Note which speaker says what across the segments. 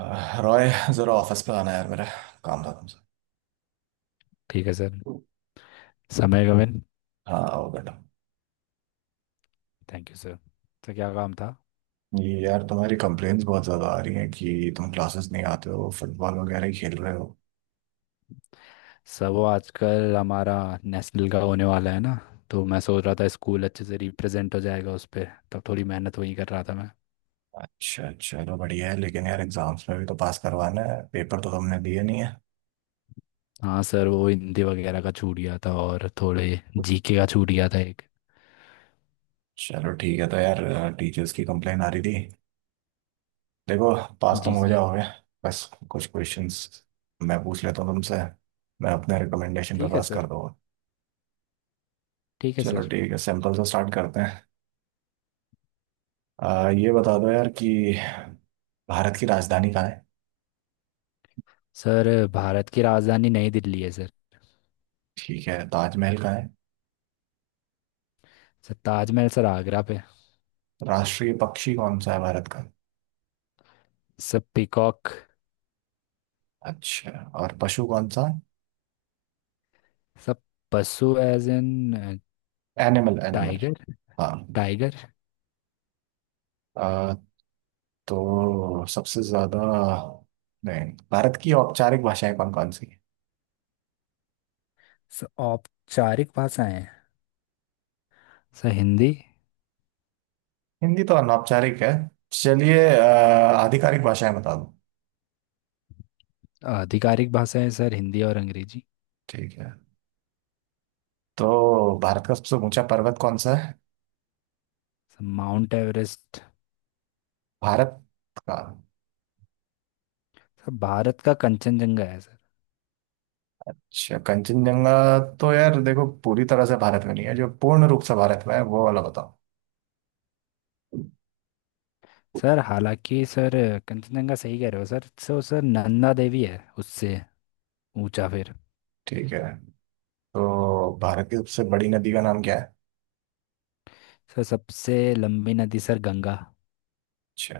Speaker 1: रॉय, जरा ऑफिस पे आना यार। मेरा काम था तुमसे।
Speaker 2: ठीक है सर। समय गगन।
Speaker 1: हाँ, आओ बेटा।
Speaker 2: Thank you sir. तो क्या काम था।
Speaker 1: ये यार, तुम्हारी कंप्लेन्स बहुत ज्यादा आ रही हैं कि तुम क्लासेस नहीं आते हो, फुटबॉल वगैरह ही खेल रहे हो।
Speaker 2: सर वो आजकल हमारा नेशनल का होने वाला है ना, तो मैं सोच रहा था स्कूल अच्छे से रिप्रेजेंट हो जाएगा उस पर, तब थोड़ी मेहनत वही कर रहा था मैं।
Speaker 1: अच्छा, चलो बढ़िया है। लेकिन यार एग्जाम्स में भी तो पास करवाना है, पेपर तो तुमने दिए नहीं है।
Speaker 2: हाँ सर, वो हिंदी वगैरह का छूट गया था और थोड़े जीके का छूट गया था एक।
Speaker 1: चलो ठीक है, तो यार टीचर्स की कंप्लेन आ रही थी। देखो, पास तुम
Speaker 2: जी
Speaker 1: हो
Speaker 2: सर।
Speaker 1: जाओगे। बस कुछ क्वेश्चंस मैं पूछ लेता हूँ तुमसे, मैं अपने रिकमेंडेशन पे
Speaker 2: ठीक है
Speaker 1: पास
Speaker 2: सर।
Speaker 1: कर दूंगा।
Speaker 2: ठीक है
Speaker 1: चलो
Speaker 2: सर।
Speaker 1: ठीक है, सिंपल से स्टार्ट करते हैं। ये बता दो यार कि भारत की राजधानी कहाँ है?
Speaker 2: सर भारत की राजधानी नई दिल्ली है सर।
Speaker 1: ठीक है, ताजमहल कहाँ है?
Speaker 2: सर ताजमहल सर आगरा पे।
Speaker 1: राष्ट्रीय पक्षी कौन सा है भारत का?
Speaker 2: सब पीकॉक।
Speaker 1: अच्छा, और पशु कौन सा?
Speaker 2: सब पशु as in.
Speaker 1: Animal, animal.
Speaker 2: Tiger.
Speaker 1: हाँ।
Speaker 2: टाइगर।
Speaker 1: आ, तो सबसे ज्यादा, नहीं, भारत की औपचारिक भाषाएं कौन कौन सी हैं?
Speaker 2: सर औपचारिक भाषाएं, सर हिंदी।
Speaker 1: हिंदी तो अनौपचारिक है। चलिए, आधिकारिक भाषाएं बता दो।
Speaker 2: आधिकारिक भाषाएं सर हिंदी और अंग्रेजी।
Speaker 1: ठीक है, तो भारत का सबसे ऊंचा पर्वत कौन सा है?
Speaker 2: Sir Mount Everest.
Speaker 1: भारत का।
Speaker 2: सर भारत का कंचनजंगा है सर।
Speaker 1: अच्छा, कंचनजंगा। तो यार देखो, पूरी तरह से भारत में नहीं है। जो पूर्ण रूप से भारत में है वो वाला बताओ।
Speaker 2: सर हालांकि सर कंचनजंगा सही कह रहे हो sir, so sir Nanda Devi है उससे ऊंचा फिर।
Speaker 1: ठीक है, तो भारत की सबसे बड़ी नदी का नाम क्या है?
Speaker 2: सर सबसे लंबी नदी सर गंगा।
Speaker 1: अच्छा।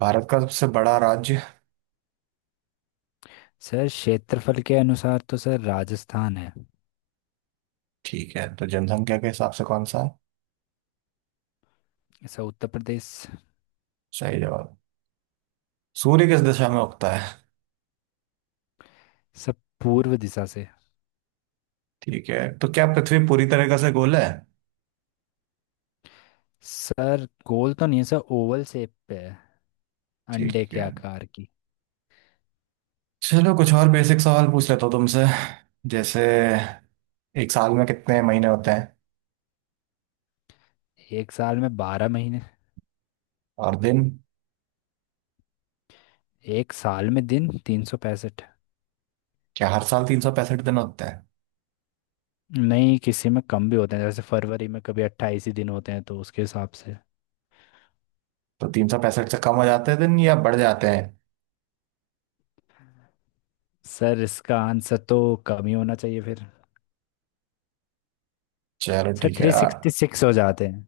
Speaker 1: भारत का सबसे बड़ा राज्य।
Speaker 2: सर क्षेत्रफल के अनुसार तो सर राजस्थान है।
Speaker 1: ठीक है, तो जनसंख्या के हिसाब से कौन सा है?
Speaker 2: सर उत्तर प्रदेश।
Speaker 1: सही जवाब। सूर्य किस दिशा में उगता है?
Speaker 2: सर पूर्व दिशा से।
Speaker 1: ठीक है, तो क्या पृथ्वी पूरी तरीके से गोल है?
Speaker 2: सर गोल तो नहीं है सर, ओवल शेप पे है।
Speaker 1: ठीक
Speaker 2: अंडे के
Speaker 1: है।
Speaker 2: आकार की।
Speaker 1: चलो कुछ और बेसिक सवाल पूछ लेता हूँ तुमसे। जैसे, एक साल में कितने महीने होते हैं?
Speaker 2: एक साल में 12 महीने।
Speaker 1: और दिन?
Speaker 2: एक साल में दिन 365।
Speaker 1: क्या हर साल 365 दिन होते हैं?
Speaker 2: नहीं, किसी में कम भी होते हैं, जैसे फरवरी में कभी 28 ही दिन होते हैं तो उसके हिसाब से।
Speaker 1: तो 365 से कम हो जाते हैं दिन या बढ़ जाते हैं?
Speaker 2: सर इसका आंसर तो कम ही होना चाहिए फिर।
Speaker 1: चलो
Speaker 2: सर
Speaker 1: ठीक है,
Speaker 2: थ्री सिक्सटी सिक्स हो जाते हैं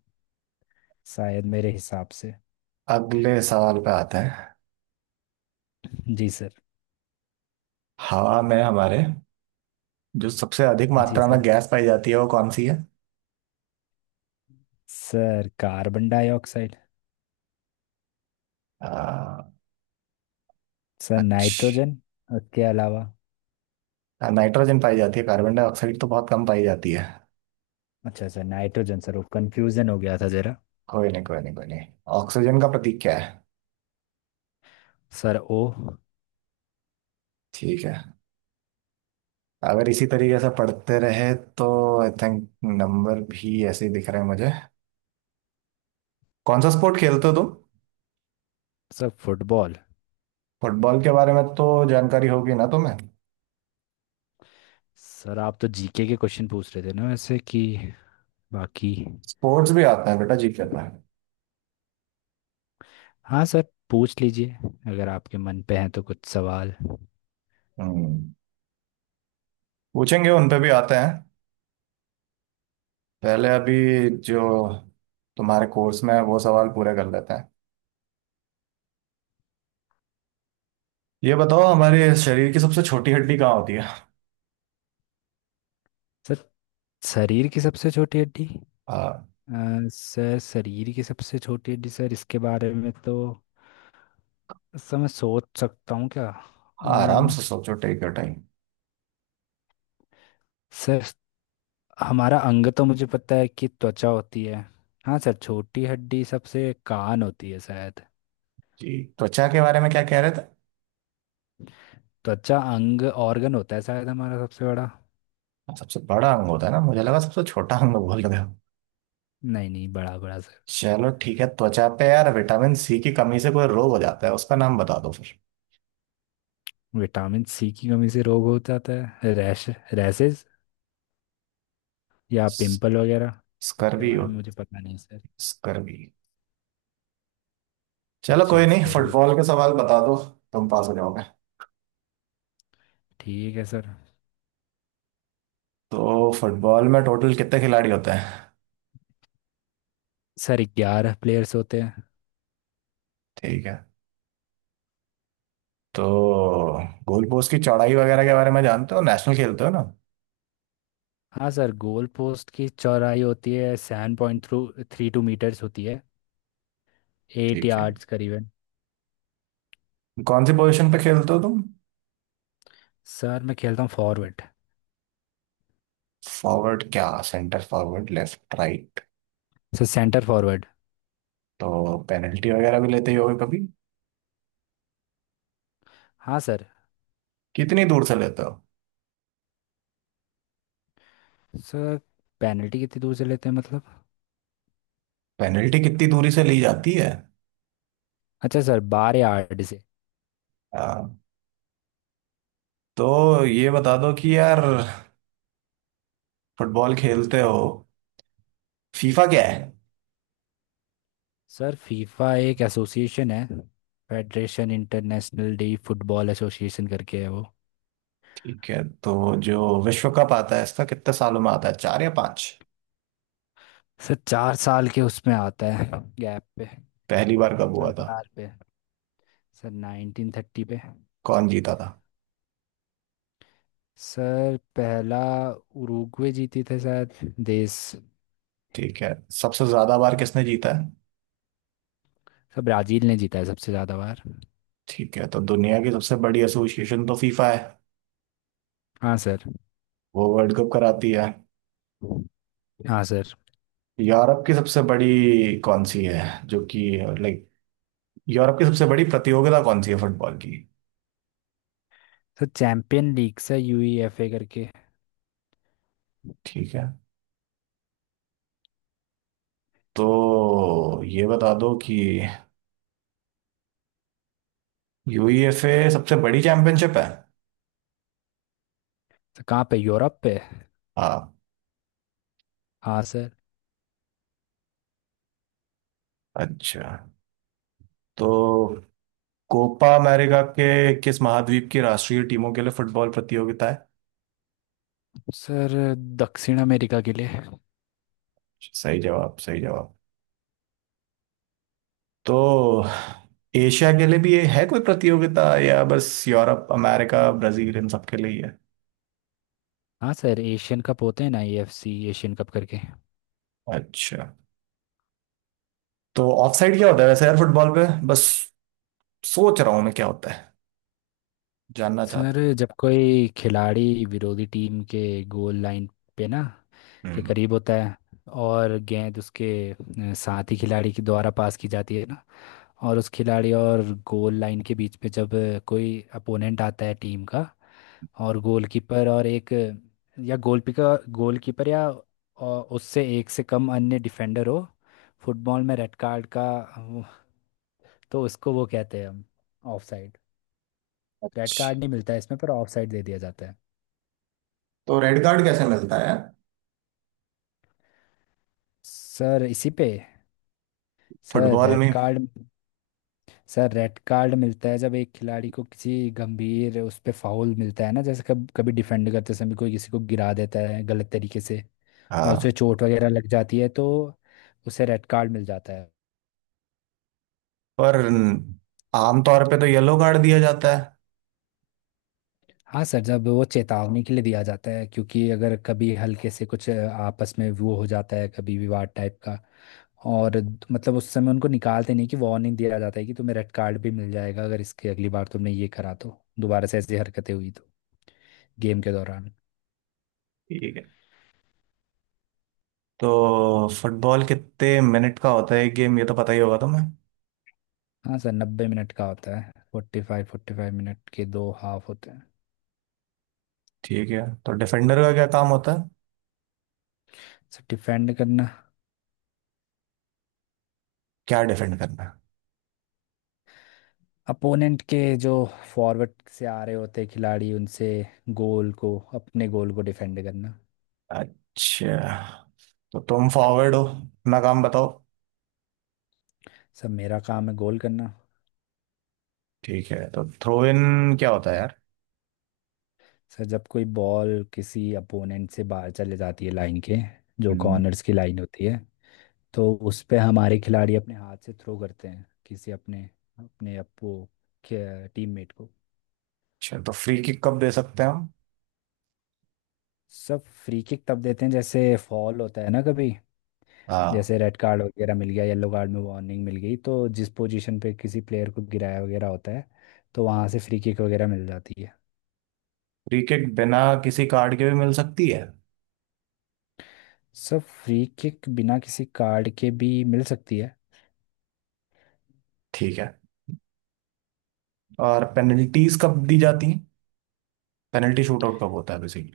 Speaker 2: शायद, मेरे हिसाब से।
Speaker 1: अगले सवाल पे आते हैं।
Speaker 2: जी सर।
Speaker 1: हवा में हमारे जो सबसे अधिक
Speaker 2: जी
Speaker 1: मात्रा
Speaker 2: सर।
Speaker 1: में गैस पाई जाती है वो कौन सी है?
Speaker 2: Sir carbon dioxide.
Speaker 1: आ,
Speaker 2: सर
Speaker 1: अच्छा।
Speaker 2: नाइट्रोजन। उसके अलावा।
Speaker 1: नाइट्रोजन पाई जाती है, कार्बन डाइऑक्साइड तो बहुत कम पाई जाती है।
Speaker 2: अच्छा सर नाइट्रोजन, सर वो कंफ्यूजन हो गया था जरा।
Speaker 1: कोई नहीं, कोई नहीं, कोई नहीं। ऑक्सीजन का प्रतीक क्या है?
Speaker 2: सर ओ।
Speaker 1: ठीक है। अगर इसी तरीके से पढ़ते रहे तो आई थिंक नंबर भी ऐसे ही दिख रहे हैं मुझे। कौन सा स्पोर्ट खेलते हो तुम?
Speaker 2: Sir football.
Speaker 1: फुटबॉल के बारे में तो जानकारी होगी ना तुम्हें?
Speaker 2: सर आप तो जीके के क्वेश्चन पूछ रहे थे ना वैसे कि, बाकी।
Speaker 1: स्पोर्ट्स भी आता है बेटा, जी कर रहा है।
Speaker 2: हाँ सर, पूछ लीजिए अगर आपके मन पे हैं तो कुछ सवाल।
Speaker 1: हम्म। पूछेंगे, उन पे भी आते हैं। पहले अभी जो तुम्हारे कोर्स में है वो सवाल पूरे कर लेते हैं। ये बताओ, हमारे शरीर की सबसे छोटी हड्डी कहाँ होती है?
Speaker 2: सर शरीर की सबसे छोटी हड्डी।
Speaker 1: आ,
Speaker 2: सर शरीर की सबसे छोटी हड्डी सर, इसके बारे में तो सर मैं सोच सकता हूँ क्या। अ,
Speaker 1: हाँ, आराम से सोचो, टेक योर टाइम।
Speaker 2: सर हमारा अंग तो मुझे पता है कि त्वचा होती है। हाँ सर, छोटी हड्डी सबसे कान होती है शायद।
Speaker 1: जी, त्वचा के बारे में क्या कह रहे थे?
Speaker 2: त्वचा अंग ऑर्गन होता है शायद हमारा सबसे बड़ा।
Speaker 1: सबसे बड़ा अंग होता है ना, मुझे लगा सबसे छोटा अंग बोल रहे हो।
Speaker 2: नहीं नहीं, बड़ा बड़ा सर।
Speaker 1: चलो ठीक है, त्वचा पे। यार विटामिन सी की कमी से कोई रोग हो जाता है, उसका नाम बता दो फिर।
Speaker 2: विटामिन सी की कमी से रोग हो जाता है, रैश, रैशेज या पिंपल वगैरह। इसके
Speaker 1: स्कर्वी
Speaker 2: बारे
Speaker 1: हो।
Speaker 2: में मुझे पता नहीं सर।
Speaker 1: स्कर्वी। चलो
Speaker 2: अच्छा
Speaker 1: कोई नहीं,
Speaker 2: स्कर भी।
Speaker 1: फुटबॉल के सवाल बता दो। तुम पास हो जाओगे।
Speaker 2: ठीक है सर।
Speaker 1: तो फुटबॉल में टोटल कितने खिलाड़ी होते हैं?
Speaker 2: सर 11 प्लेयर्स होते हैं।
Speaker 1: ठीक है। तो गोल पोस्ट की चौड़ाई वगैरह के बारे में जानते हो, नेशनल खेलते हो ना?
Speaker 2: हाँ सर, गोल पोस्ट की चौड़ाई होती है 7.32 मीटर्स होती है, एट
Speaker 1: ठीक है।
Speaker 2: यार्ड्स करीबन।
Speaker 1: कौन सी पोजीशन पे खेलते हो तुम?
Speaker 2: सर मैं खेलता हूँ फॉरवर्ड।
Speaker 1: फॉरवर्ड क्या, centre forward, left, right?
Speaker 2: Sir centre forward.
Speaker 1: तो पेनल्टी वगैरह भी लेते ही होगे कभी।
Speaker 2: हाँ सर।
Speaker 1: कितनी दूर से लेते हो?
Speaker 2: सर पेनल्टी कितनी दूर से लेते हैं मतलब।
Speaker 1: पेनल्टी कितनी दूरी से ली जाती है?
Speaker 2: अच्छा सर 12 यार्ड से।
Speaker 1: हाँ, तो ये बता दो कि यार, फुटबॉल खेलते हो, फीफा क्या है?
Speaker 2: सर फीफा एक एसोसिएशन है, federation international de football association करके है वो।
Speaker 1: ठीक है, तो जो विश्व कप आता है, इसका कितने सालों में आता है, चार या पांच?
Speaker 2: सर 4 साल के उसमें आता है, गैप पे,
Speaker 1: पहली बार कब हुआ था?
Speaker 2: अंतराल पे। सर 1930 पे।
Speaker 1: कौन जीता था?
Speaker 2: सर पहला उरुग्वे जीती थे शायद, देश।
Speaker 1: ठीक है। सबसे ज्यादा बार किसने जीता है?
Speaker 2: सर ब्राजील ने जीता है सबसे ज़्यादा बार।
Speaker 1: ठीक है, तो दुनिया की सबसे बड़ी एसोसिएशन तो फीफा है।
Speaker 2: हाँ सर।
Speaker 1: वो वर्ल्ड कप कराती है।
Speaker 2: हाँ सर।
Speaker 1: यूरोप की सबसे बड़ी कौन सी है जो कि, लाइक, यूरोप की सबसे बड़ी प्रतियोगिता कौन सी है फुटबॉल की?
Speaker 2: Sir champion league sir, UEFA करके।
Speaker 1: ठीक है, तो ये बता दो कि यूईएफए सबसे बड़ी चैंपियनशिप है?
Speaker 2: सर कहाँ पे, यूरोप पे?
Speaker 1: हाँ।
Speaker 2: हाँ सर।
Speaker 1: अच्छा, तो कोपा अमेरिका के किस महाद्वीप की राष्ट्रीय टीमों के लिए फुटबॉल प्रतियोगिता है?
Speaker 2: सर दक्षिण अमेरिका के लिए।
Speaker 1: सही जवाब, सही जवाब। तो एशिया के लिए भी ये है कोई प्रतियोगिता, या बस यूरोप, अमेरिका, ब्राजील, इन सब के लिए ही है?
Speaker 2: हाँ सर, एशियन कप होते हैं ना एएफसी एशियन कप करके।
Speaker 1: अच्छा, तो ऑफसाइड क्या होता है वैसे यार, फुटबॉल पे बस सोच रहा हूँ मैं, क्या होता है, जानना
Speaker 2: सर
Speaker 1: चाहता
Speaker 2: जब कोई खिलाड़ी विरोधी टीम के गोल लाइन पे ना
Speaker 1: हूँ।
Speaker 2: के
Speaker 1: हम्म।
Speaker 2: करीब होता है, और गेंद उसके साथी खिलाड़ी के द्वारा पास की जाती है ना, और उस खिलाड़ी और गोल लाइन के बीच पे जब कोई अपोनेंट आता है टीम का, और गोलकीपर और एक या गोलकीपर गोलकीपर या अ, उससे एक से कम अन्य डिफेंडर हो। फुटबॉल में रेड कार्ड का अ, वो- तो उसको वो कहते हैं हम ऑफ साइड। रेड कार्ड
Speaker 1: अच्छा,
Speaker 2: नहीं मिलता है इसमें, पर ऑफ साइड दे दिया जाता है।
Speaker 1: तो रेड कार्ड कैसे मिलता है
Speaker 2: सर इसी पे। सर
Speaker 1: फुटबॉल
Speaker 2: रेड
Speaker 1: में?
Speaker 2: कार्ड। सर रेड कार्ड मिलता है जब एक खिलाड़ी को किसी गंभीर उस पे फाउल मिलता है ना, जैसे कब कभी डिफेंड करते समय कोई किसी को गिरा देता है गलत तरीके से, और उसे
Speaker 1: हाँ,
Speaker 2: चोट वगैरह लग जाती है, तो उसे रेड कार्ड मिल जाता है।
Speaker 1: पर आमतौर पे तो येलो कार्ड दिया जाता है।
Speaker 2: हाँ सर, जब वो चेतावनी के लिए दिया जाता है क्योंकि अगर कभी हल्के से कुछ आपस में वो हो जाता है कभी विवाद टाइप का, और मतलब उस समय उनको निकालते नहीं कि वार्निंग दिया जाता है कि तुम्हें रेड कार्ड भी मिल जाएगा अगर इसके अगली बार तुमने ये करा तो, दोबारा से ऐसी हरकतें हुई तो, गेम के दौरान।
Speaker 1: ठीक है। तो फुटबॉल कितने मिनट का होता है एक गेम, ये तो पता ही होगा तुम्हें?
Speaker 2: हाँ सर, 90 मिनट का होता है, 45-45 मिनट के 2 हाफ होते हैं।
Speaker 1: ठीक है, तो डिफेंडर का क्या काम होता है?
Speaker 2: सर डिफेंड करना।
Speaker 1: क्या डिफेंड करना
Speaker 2: अपोनेंट के जो फॉरवर्ड से आ रहे होते हैं खिलाड़ी, उनसे गोल को, अपने गोल को डिफेंड करना।
Speaker 1: है? अच्छा, तो तुम फॉरवर्ड हो, अपना काम बताओ।
Speaker 2: सर मेरा काम है गोल करना।
Speaker 1: ठीक है, तो थ्रो इन क्या होता है यार?
Speaker 2: सर जब कोई बॉल किसी अपोनेंट से बाहर चले जाती है लाइन के, जो
Speaker 1: हम्म।
Speaker 2: कॉर्नर्स की लाइन होती है, तो उस पे हमारे खिलाड़ी अपने हाथ से थ्रो करते हैं किसी अपने, अपने अपो टीममेट को।
Speaker 1: अच्छा, तो फ्री किक कब दे सकते हैं हम?
Speaker 2: सब फ्री किक तब देते हैं जैसे फॉल होता है ना कभी,
Speaker 1: हाँ।
Speaker 2: जैसे रेड कार्ड वगैरह मिल गया, येलो कार्ड में वार्निंग मिल गई, तो जिस पोजीशन पे किसी प्लेयर को गिराया वगैरह होता है तो वहां से फ्री किक वगैरह मिल जाती है।
Speaker 1: फ्री किक बिना किसी कार्ड के भी मिल सकती है?
Speaker 2: सब फ्री किक बिना किसी कार्ड के भी मिल सकती है।
Speaker 1: ठीक है। और पेनल्टीज कब दी जाती हैं? पेनल्टी शूट आउट कब होता है बेसिकली?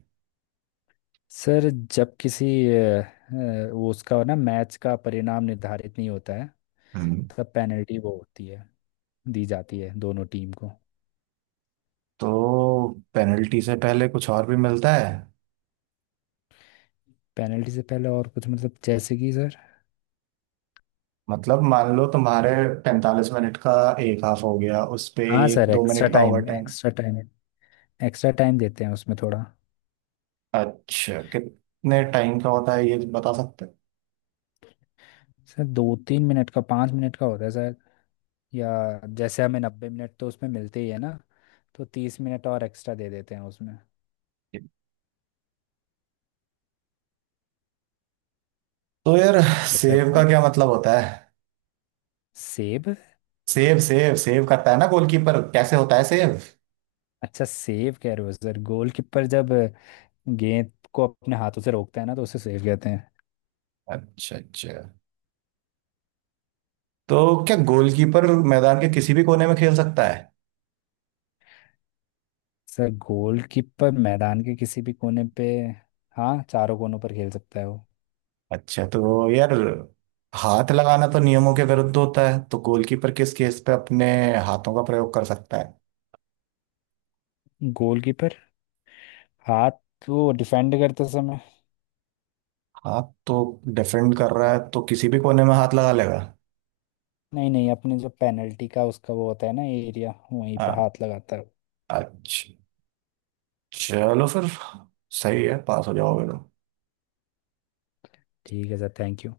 Speaker 2: सर जब किसी वो उसका ना मैच का परिणाम निर्धारित नहीं होता है,
Speaker 1: हम्म।
Speaker 2: तब पेनल्टी वो होती है, दी जाती है दोनों टीम को।
Speaker 1: तो पेनल्टी से पहले कुछ और भी मिलता है?
Speaker 2: पेनल्टी से पहले और कुछ मतलब जैसे कि सर।
Speaker 1: मतलब मान लो तुम्हारे 45 मिनट का एक हाफ हो गया, उस पे
Speaker 2: हाँ
Speaker 1: एक
Speaker 2: सर,
Speaker 1: दो
Speaker 2: एक्स्ट्रा
Speaker 1: मिनट का over
Speaker 2: time,
Speaker 1: time.
Speaker 2: Extra time extra time देते हैं उसमें थोड़ा।
Speaker 1: अच्छा, कितने टाइम का होता है, ये बता सकते हो?
Speaker 2: सर 2-3 मिनट का, 5 मिनट का होता है सर, या जैसे हमें 90 मिनट तो उसमें मिलते ही है ना, तो 30 मिनट और एक्स्ट्रा दे देते हैं उसमें।
Speaker 1: तो यार,
Speaker 2: अच्छा
Speaker 1: सेव का
Speaker 2: 30।
Speaker 1: क्या मतलब होता है?
Speaker 2: सेव।
Speaker 1: सेव, सेव, सेव करता है ना गोलकीपर, कैसे होता है सेव?
Speaker 2: अच्छा सेव कह रहे हो सर, गोलकीपर जब गेंद को अपने हाथों से रोकता है ना, तो उसे सेव कहते हैं।
Speaker 1: अच्छा, अच्छा। तो क्या गोलकीपर मैदान के किसी भी कोने में खेल सकता है?
Speaker 2: सर गोलकीपर मैदान के किसी भी कोने पे, हाँ, चारों कोनों पर खेल सकता है वो।
Speaker 1: अच्छा, तो यार हाथ लगाना तो नियमों के विरुद्ध होता है, तो गोलकीपर किस केस पे अपने हाथों का प्रयोग कर सकता है?
Speaker 2: गोलकीपर हाथ वो डिफेंड करते समय।
Speaker 1: हाथ तो? डिफेंड कर रहा है तो किसी भी कोने में हाथ लगा लेगा?
Speaker 2: नहीं नहीं, अपने जो पेनल्टी का उसका वो होता है ना एरिया, वहीं पे
Speaker 1: हाँ।
Speaker 2: हाथ लगाता है।
Speaker 1: अच्छा, चलो फिर। सही है, पास हो जाओगे तो।
Speaker 2: ठीक है सर, थैंक यू।